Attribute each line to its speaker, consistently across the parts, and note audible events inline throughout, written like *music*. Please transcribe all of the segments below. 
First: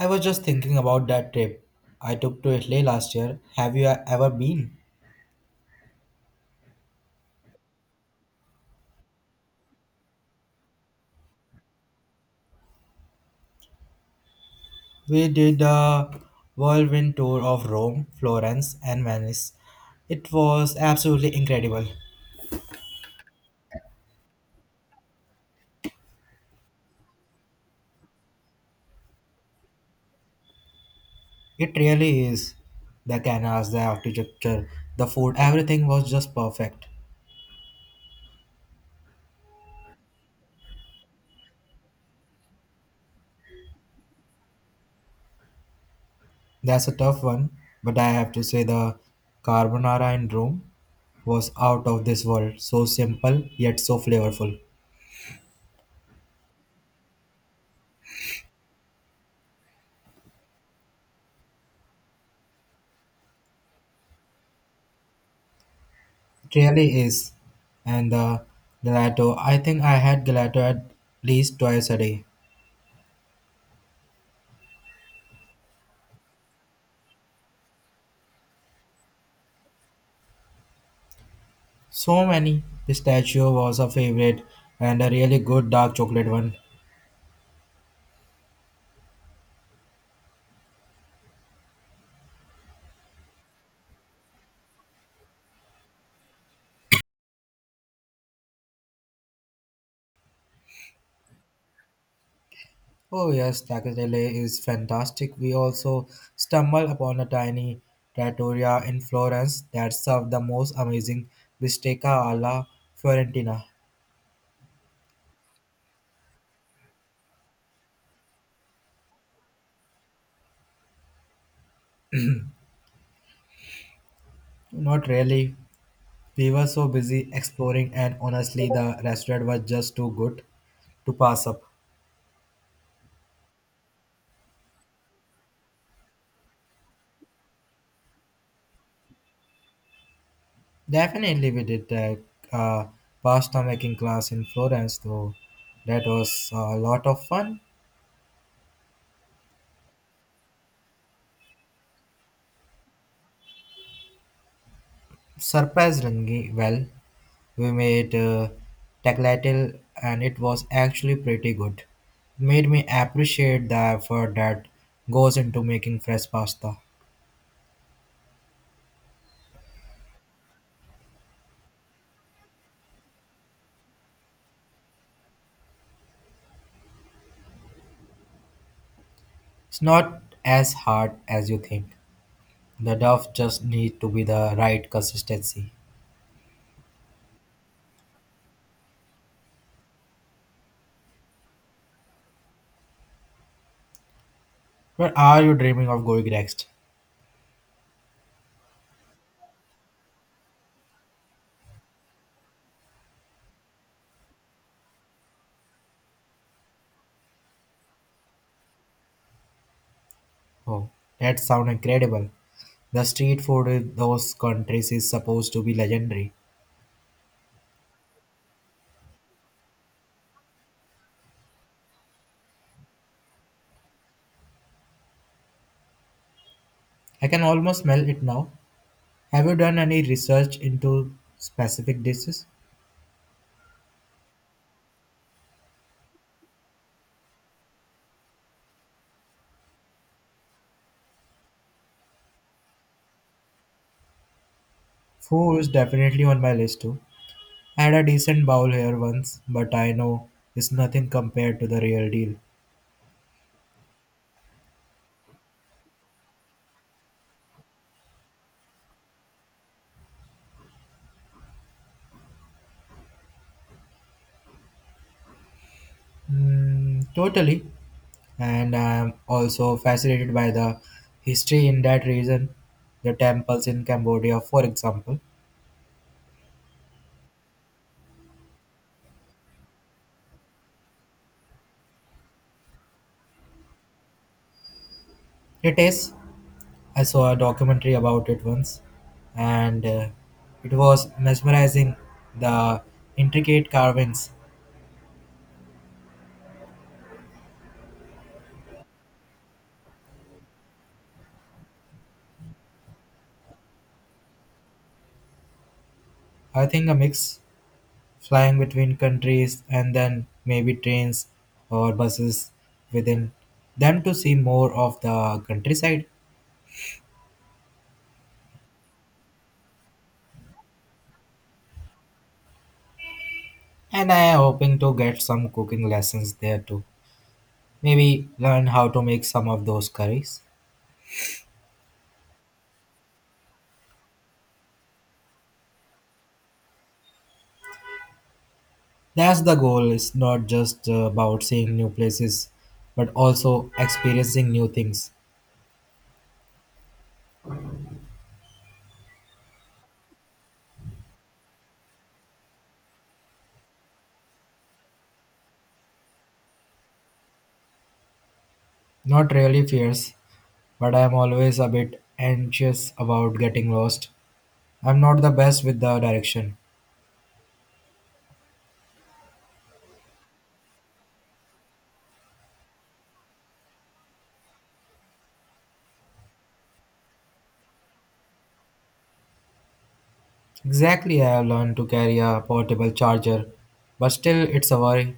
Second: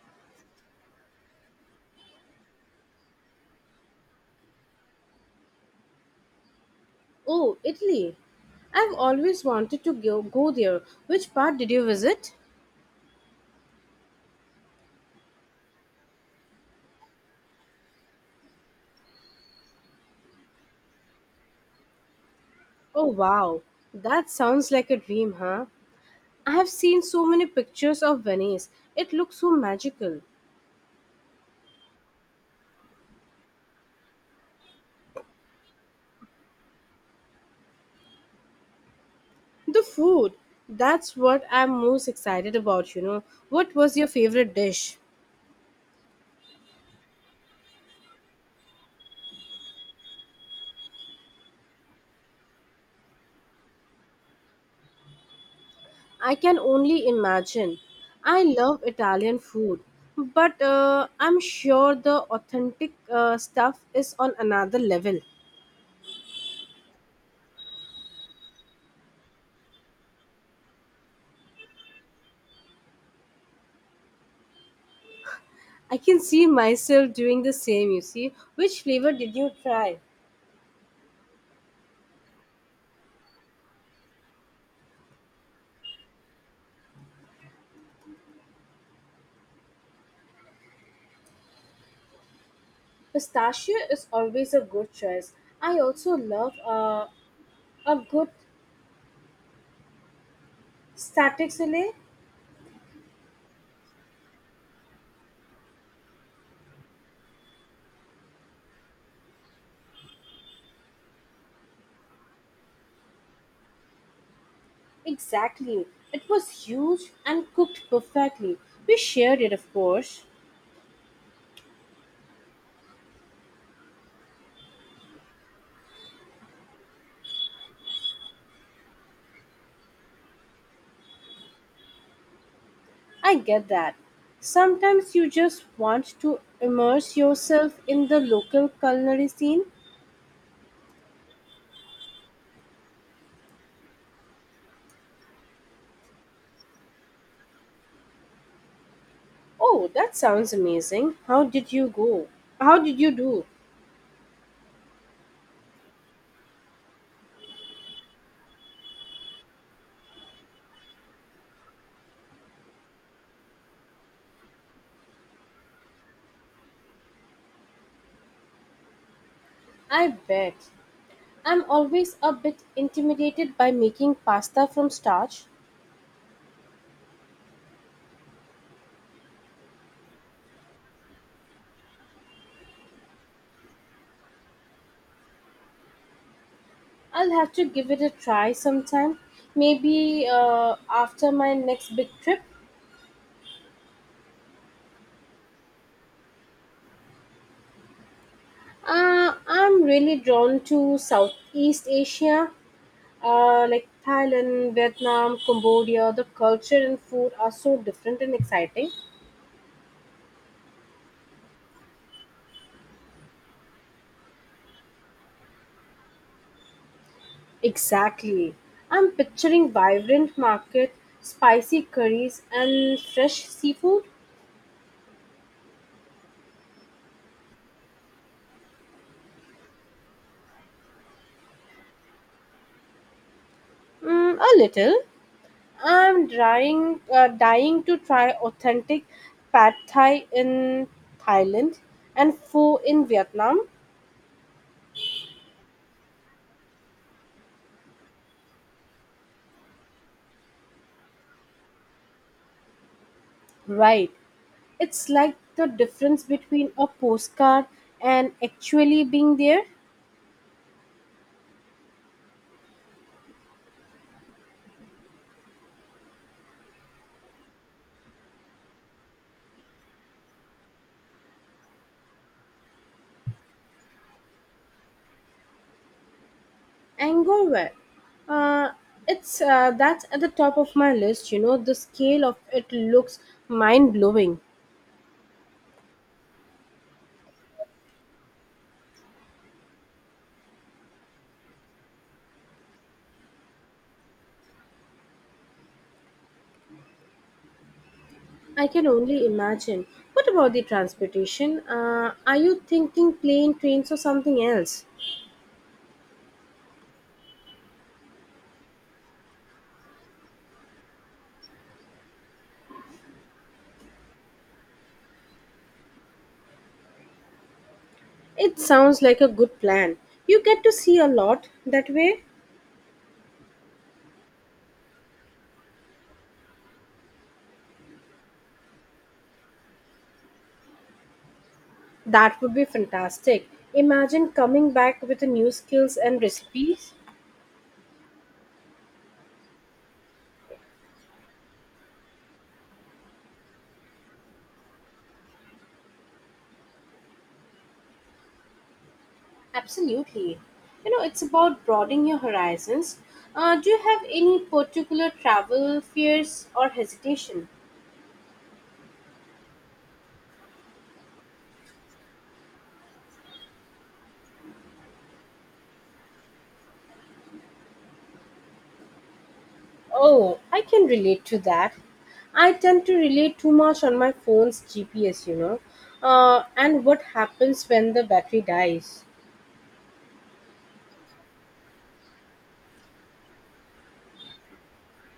Speaker 1: I was just thinking about that trip I took to Italy last year. Have you ever been?
Speaker 2: Oh, Italy. I've always wanted to go there. Which part did you visit?
Speaker 1: We did a whirlwind tour of Rome, Florence, and Venice. It was absolutely incredible.
Speaker 2: Oh, wow. That sounds like a dream, huh? I have seen so many pictures of Venice. It looks so magical.
Speaker 1: It really is. The canals, the architecture, the food, everything was just perfect.
Speaker 2: The food. That's what I'm most excited about. What was your favorite dish?
Speaker 1: That's a tough one, but I have to say the carbonara in Rome was out of this world. So simple yet so flavorful.
Speaker 2: I can only imagine. I love Italian food, but I'm sure the authentic stuff is on another level.
Speaker 1: It really is. And the gelato, I think I had gelato at least twice a day.
Speaker 2: I can see myself doing the same, you see. Which flavor did you try?
Speaker 1: So many. Pistachio was a favorite and a really good dark chocolate one.
Speaker 2: Pistachio is always a good choice. I also love a good static salad.
Speaker 1: Oh yes, Tacatele is fantastic. We also stumbled upon a tiny trattoria in Florence that served the most amazing bistecca alla Fiorentina.
Speaker 2: Exactly. It was huge and cooked perfectly. We shared it, of course.
Speaker 1: Not really. We were so busy exploring and honestly the restaurant was just too good to pass up.
Speaker 2: I get that. Sometimes you just want to immerse yourself in the local culinary scene.
Speaker 1: Definitely, we did a uh, pasta making class in Florence, though. That was a lot of fun.
Speaker 2: Oh, that sounds amazing. How did you go? How did you do?
Speaker 1: Surprisingly, well, we made tagliatelle, and it was actually pretty good. Made me appreciate the effort that goes into making fresh pasta.
Speaker 2: I bet. I'm always a bit intimidated by making pasta from starch.
Speaker 1: It's not as hard as you think. The dough just need to be the right consistency.
Speaker 2: I'll have to give it a try sometime, maybe after my next big trip.
Speaker 1: Where are you dreaming of going next?
Speaker 2: I'm really drawn to Southeast Asia, like Thailand, Vietnam, Cambodia. The culture and food are so different and exciting.
Speaker 1: Oh, that sounds incredible. The street food in those countries is supposed to be legendary.
Speaker 2: Exactly. I'm picturing vibrant market, spicy curries, and fresh seafood.
Speaker 1: I can almost smell it now. Have you done any research into specific dishes?
Speaker 2: Mm, a little. I'm dying to try authentic pad thai in Thailand and pho in Vietnam.
Speaker 1: Food is definitely on my list too. I had a decent bowl here once, but I know it's nothing compared to the real deal.
Speaker 2: Right, it's like the difference between a postcard and actually being there.
Speaker 1: Mm, totally. And I'm also fascinated by the history in that region, the temples in Cambodia, for example.
Speaker 2: Angover, uh, it's that's at the top of my list. You know, the scale of it looks mind blowing.
Speaker 1: It is. I saw a documentary about it once, and it was mesmerizing, the intricate carvings.
Speaker 2: I can only imagine. What about the transportation? Are you thinking plane, trains, or something else?
Speaker 1: I think a mix, flying between countries and then maybe trains or buses within them to see more of the countryside.
Speaker 2: It sounds like a good plan. You get to see a lot that way.
Speaker 1: And I am hoping to get some cooking lessons there too. Maybe learn how to make some of those curries.
Speaker 2: That would be fantastic. Imagine coming back with the new skills and recipes.
Speaker 1: That's the goal. It's not just about seeing new places, but also experiencing new things.
Speaker 2: Absolutely. You know, it's about broadening your horizons. Do you have any particular travel fears or hesitation?
Speaker 1: Not really fierce, but I am always a bit anxious about getting lost. I'm not the best with the direction.
Speaker 2: Oh, I can relate to that. I tend to rely too much on my phone's GPS, and what happens when the battery dies.
Speaker 1: Exactly, I have learned to carry a portable charger, but still, it's a worry.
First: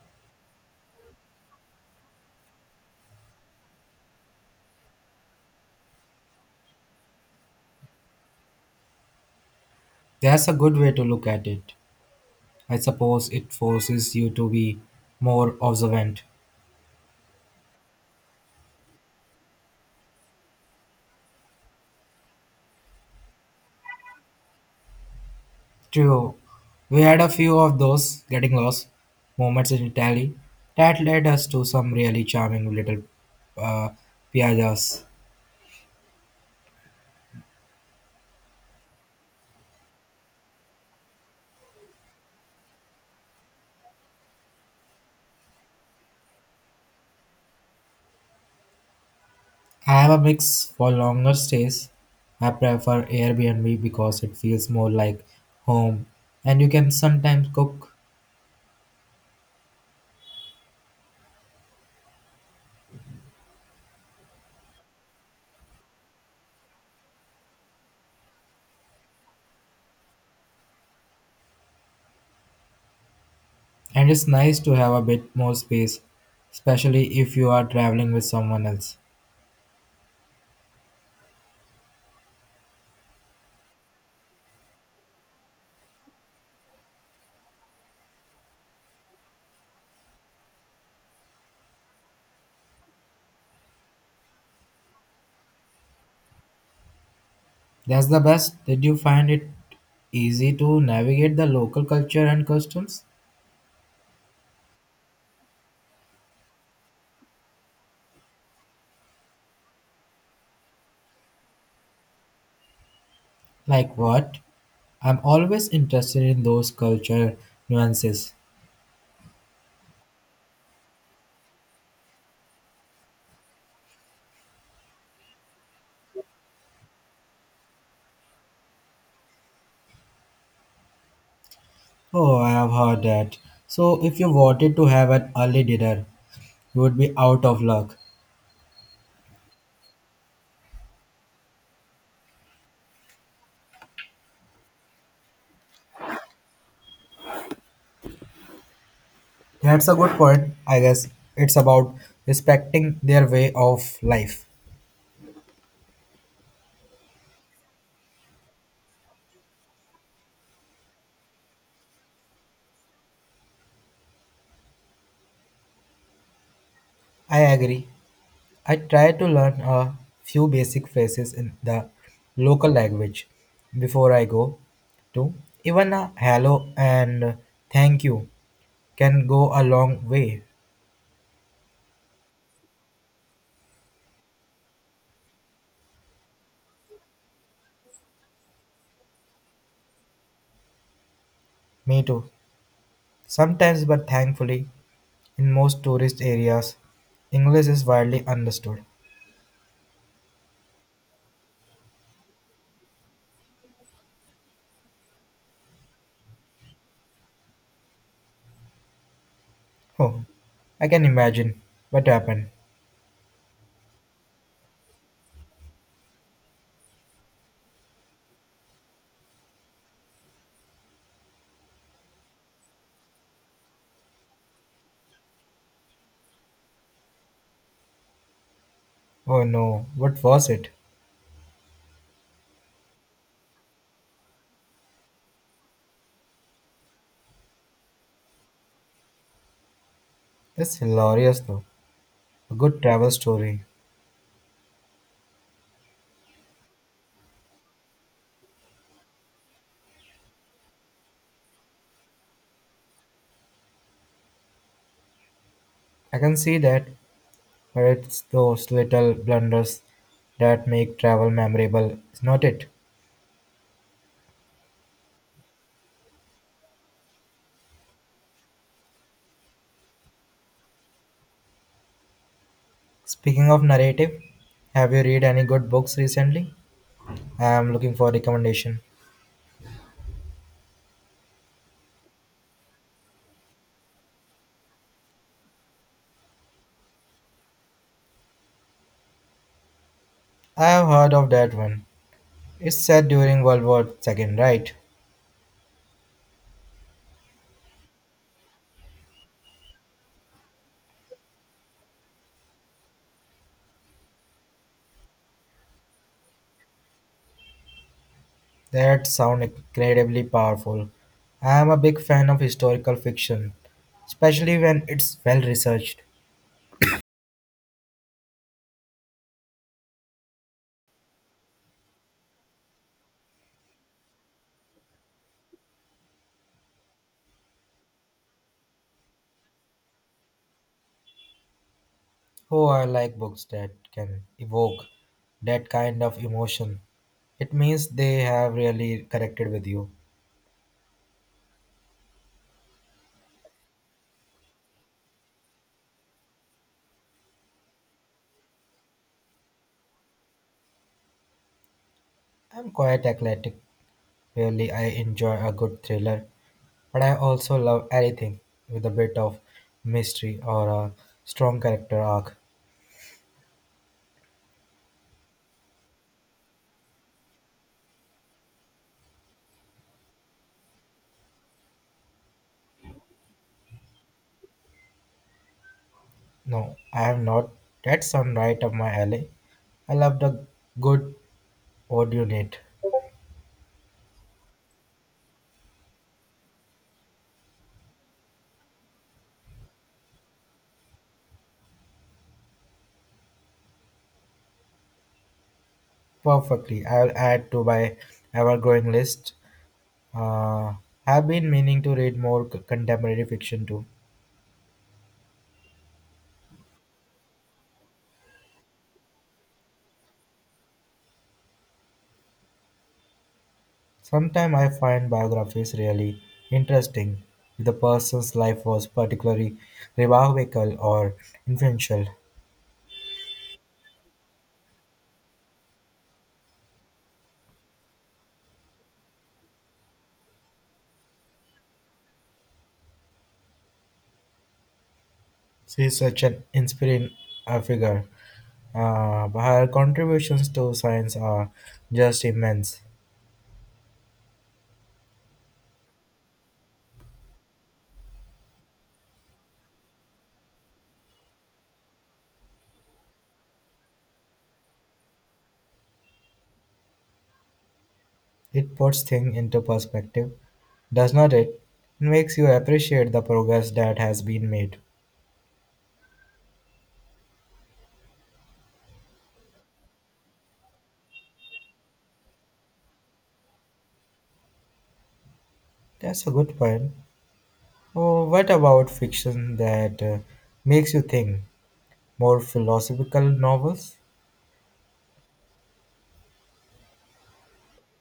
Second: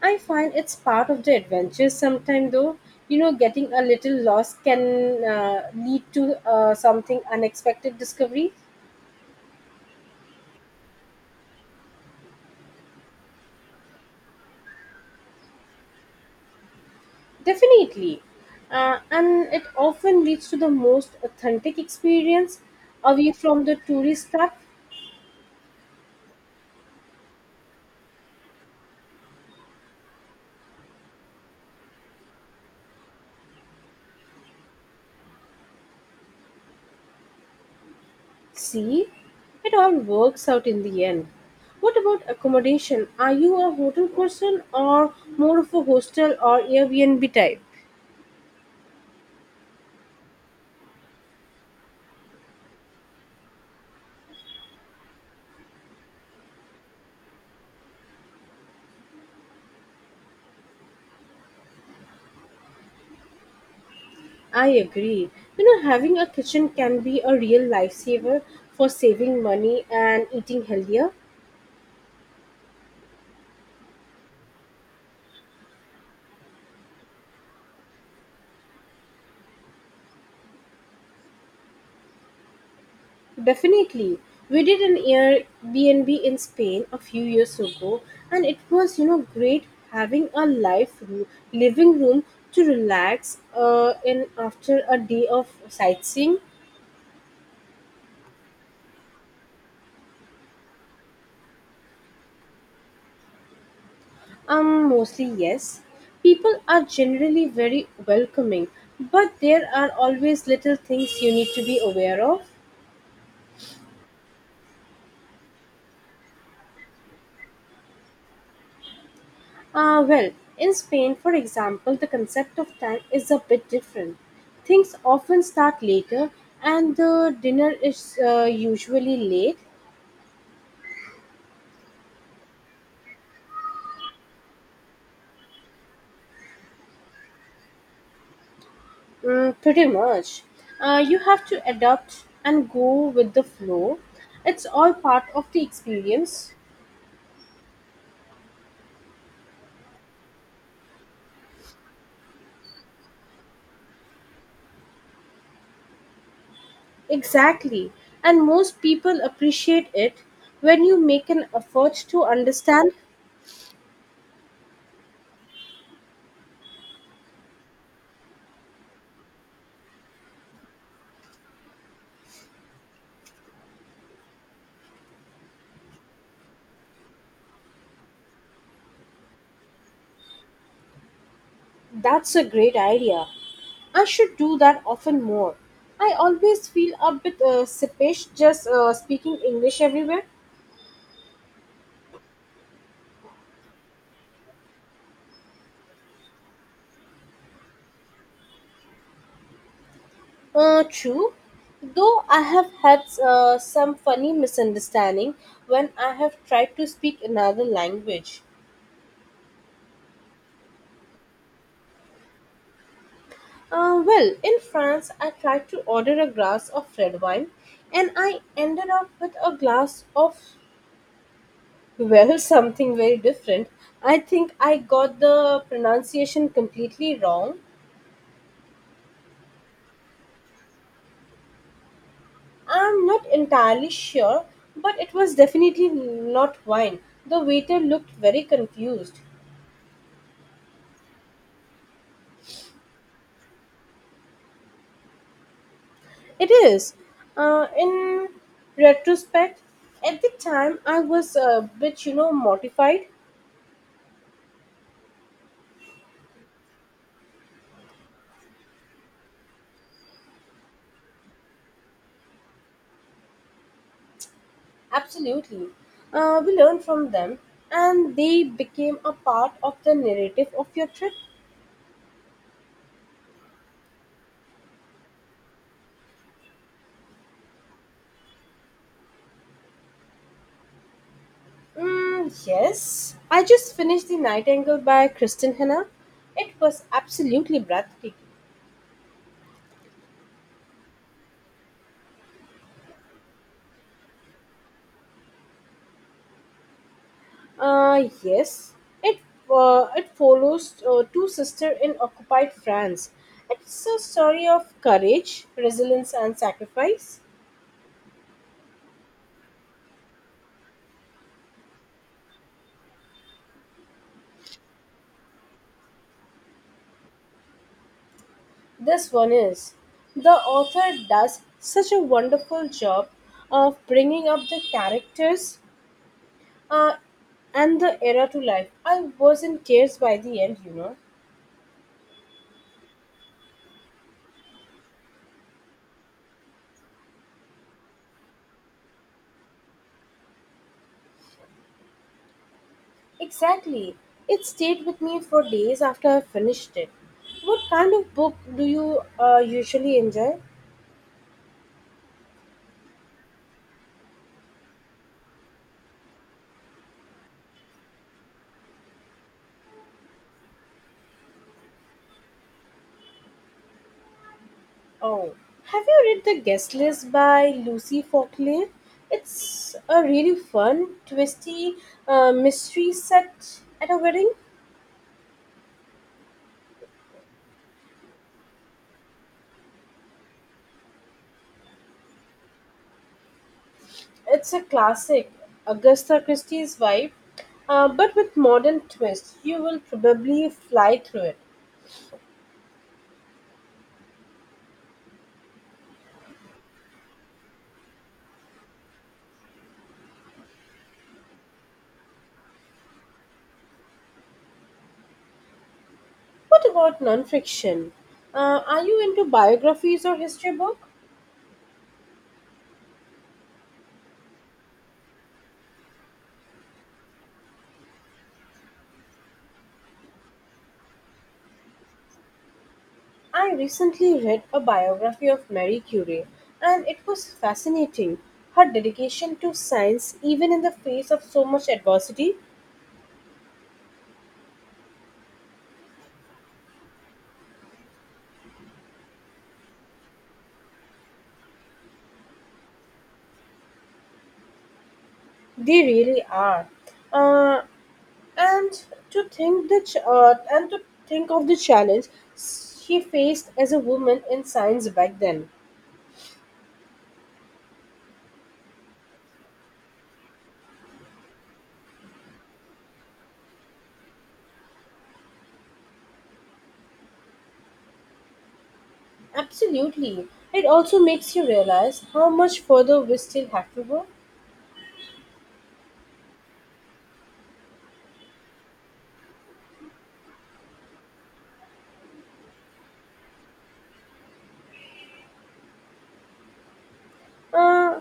Speaker 2: I find it's part of the adventure sometime though. You know, getting a little lost can lead to something unexpected discovery.
Speaker 1: That's a good way to look at it. I suppose it forces you to be more observant.
Speaker 2: Definitely. And it often leads to the most authentic experience away from the tourist trap.
Speaker 1: True, we had a few of those getting lost moments in Italy that led us to some really charming little uh, piazzas.
Speaker 2: See, it all works out in the end. What about accommodation? Are you a hotel person or more of a hostel or Airbnb type?
Speaker 1: I have a mix for longer stays. I prefer Airbnb because it feels more like home and you can sometimes cook.
Speaker 2: I agree. You know, having a kitchen can be a real lifesaver for saving money and eating healthier.
Speaker 1: And it's nice to have a bit more space, especially if you are traveling with someone else.
Speaker 2: Definitely. We did an Airbnb in Spain a few years ago, and it was great having a living room to relax in after a day of sightseeing.
Speaker 1: That's the best. Did you find it easy to navigate the local culture and customs?
Speaker 2: Mostly yes. People are generally very welcoming, but there are always little things you need to be aware of.
Speaker 1: Like what? I'm always interested in those culture nuances.
Speaker 2: Well, in Spain, for example, the concept of time is a bit different. Things often start later, and the dinner is usually late,
Speaker 1: Oh, I have heard that. So, if you wanted to have an early dinner, you would be out of luck.
Speaker 2: mm, pretty much. You have to adapt and go with the flow. It's all part of the experience.
Speaker 1: That's a good point, I guess. It's about respecting their way of life.
Speaker 2: Exactly. And most people appreciate it when you make an effort to understand.
Speaker 1: I agree. I try to learn a few basic phrases in the local language before I go to. Even a hello and thank you can go a long way.
Speaker 2: That's a great idea. I should do that often more. I always feel a bit sheepish just speaking English everywhere.
Speaker 1: Me too. Sometimes, but thankfully, in most tourist areas, English is widely understood.
Speaker 2: True, though I have had some funny misunderstanding when I have tried to speak another language.
Speaker 1: Oh, I can imagine. What happened?
Speaker 2: Well, in France, I tried to order a glass of red wine and I ended up with a glass of, well, *laughs* something very different. I think I got the pronunciation completely wrong.
Speaker 1: Oh no, what was it?
Speaker 2: I'm not entirely sure, but it was definitely not wine. The waiter looked very confused.
Speaker 1: It's hilarious though. A good travel story.
Speaker 2: It is. In retrospect, at the time I was a bit mortified.
Speaker 1: I can see that, but it's those little blunders that make travel memorable, is not it?
Speaker 2: Absolutely. We learned from them and they became a part of the narrative of your trip.
Speaker 1: Speaking of narrative, have you read any good books recently? I am looking for recommendation.
Speaker 2: Mm, yes. I just finished The Nightingale by Kristen Hanna. It was absolutely breathtaking.
Speaker 1: I have heard of that one. It's set during World War Two, right?
Speaker 2: Yes, it it follows two sisters in occupied France. It's a story of courage, resilience, and sacrifice.
Speaker 1: That sound incredibly powerful. I am a big fan of historical fiction, especially when it's well researched.
Speaker 2: This one is. The author does such a wonderful job of bringing up the characters uh, and the era to life. I wasn't cares by the end, you know.
Speaker 1: Oh, I like books that can evoke that kind of emotion. It means they have really connected with you.
Speaker 2: Exactly. It stayed with me for days after I finished it. What kind of book do you usually enjoy?
Speaker 1: I'm quite eclectic. Really, I enjoy a good thriller, but I also love anything with a bit of mystery or a strong character arc.
Speaker 2: Oh, have you read The Guest List by Lucy Faulkner? It's a really fun, twisty mystery set at a wedding.
Speaker 1: No, I am not. That sounds right up my alley. I love the good. What do you need?
Speaker 2: It's a classic Agatha Christie's vibe, but with modern twist. You will probably fly through it.
Speaker 1: Perfectly. I'll add to my ever-growing list. Uh, I've been meaning to read more contemporary fiction too.
Speaker 2: What about non-fiction? Are you into biographies or history books?
Speaker 1: Sometimes I find biographies really interesting if the person's life was particularly remarkable or influential.
Speaker 2: I recently read a biography of Marie Curie, and it was fascinating. Her dedication to science, even in the face of so much adversity,
Speaker 1: She's such an inspiring figure. But her contributions to science are just immense.
Speaker 2: they really are. Uh, and and to think of the challenge she faced as a woman in science back then.
Speaker 1: It puts things into perspective, does not it? It makes you appreciate the progress that has been made.
Speaker 2: Absolutely, it also makes you realize how much further we still have to go.
Speaker 1: That's a good point. Oh, what about fiction that makes you think? More philosophical novels?
Speaker 2: Uh,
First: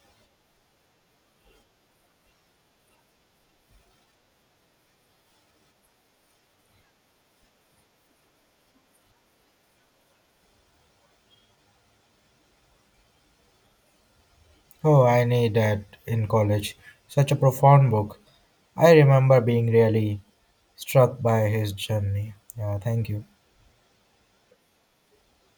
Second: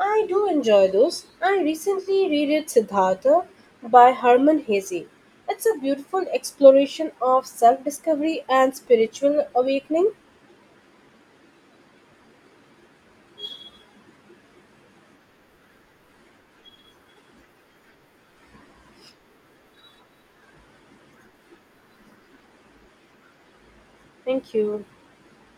Speaker 2: I do enjoy those. I recently reread Siddhartha by Herman Hesse. It's a beautiful exploration of self discovery and spiritual awakening.
Speaker 1: Oh, I need that in college. Such a profound book. I remember being really struck by his journey. Yeah, thank you.
Speaker 2: Thank you.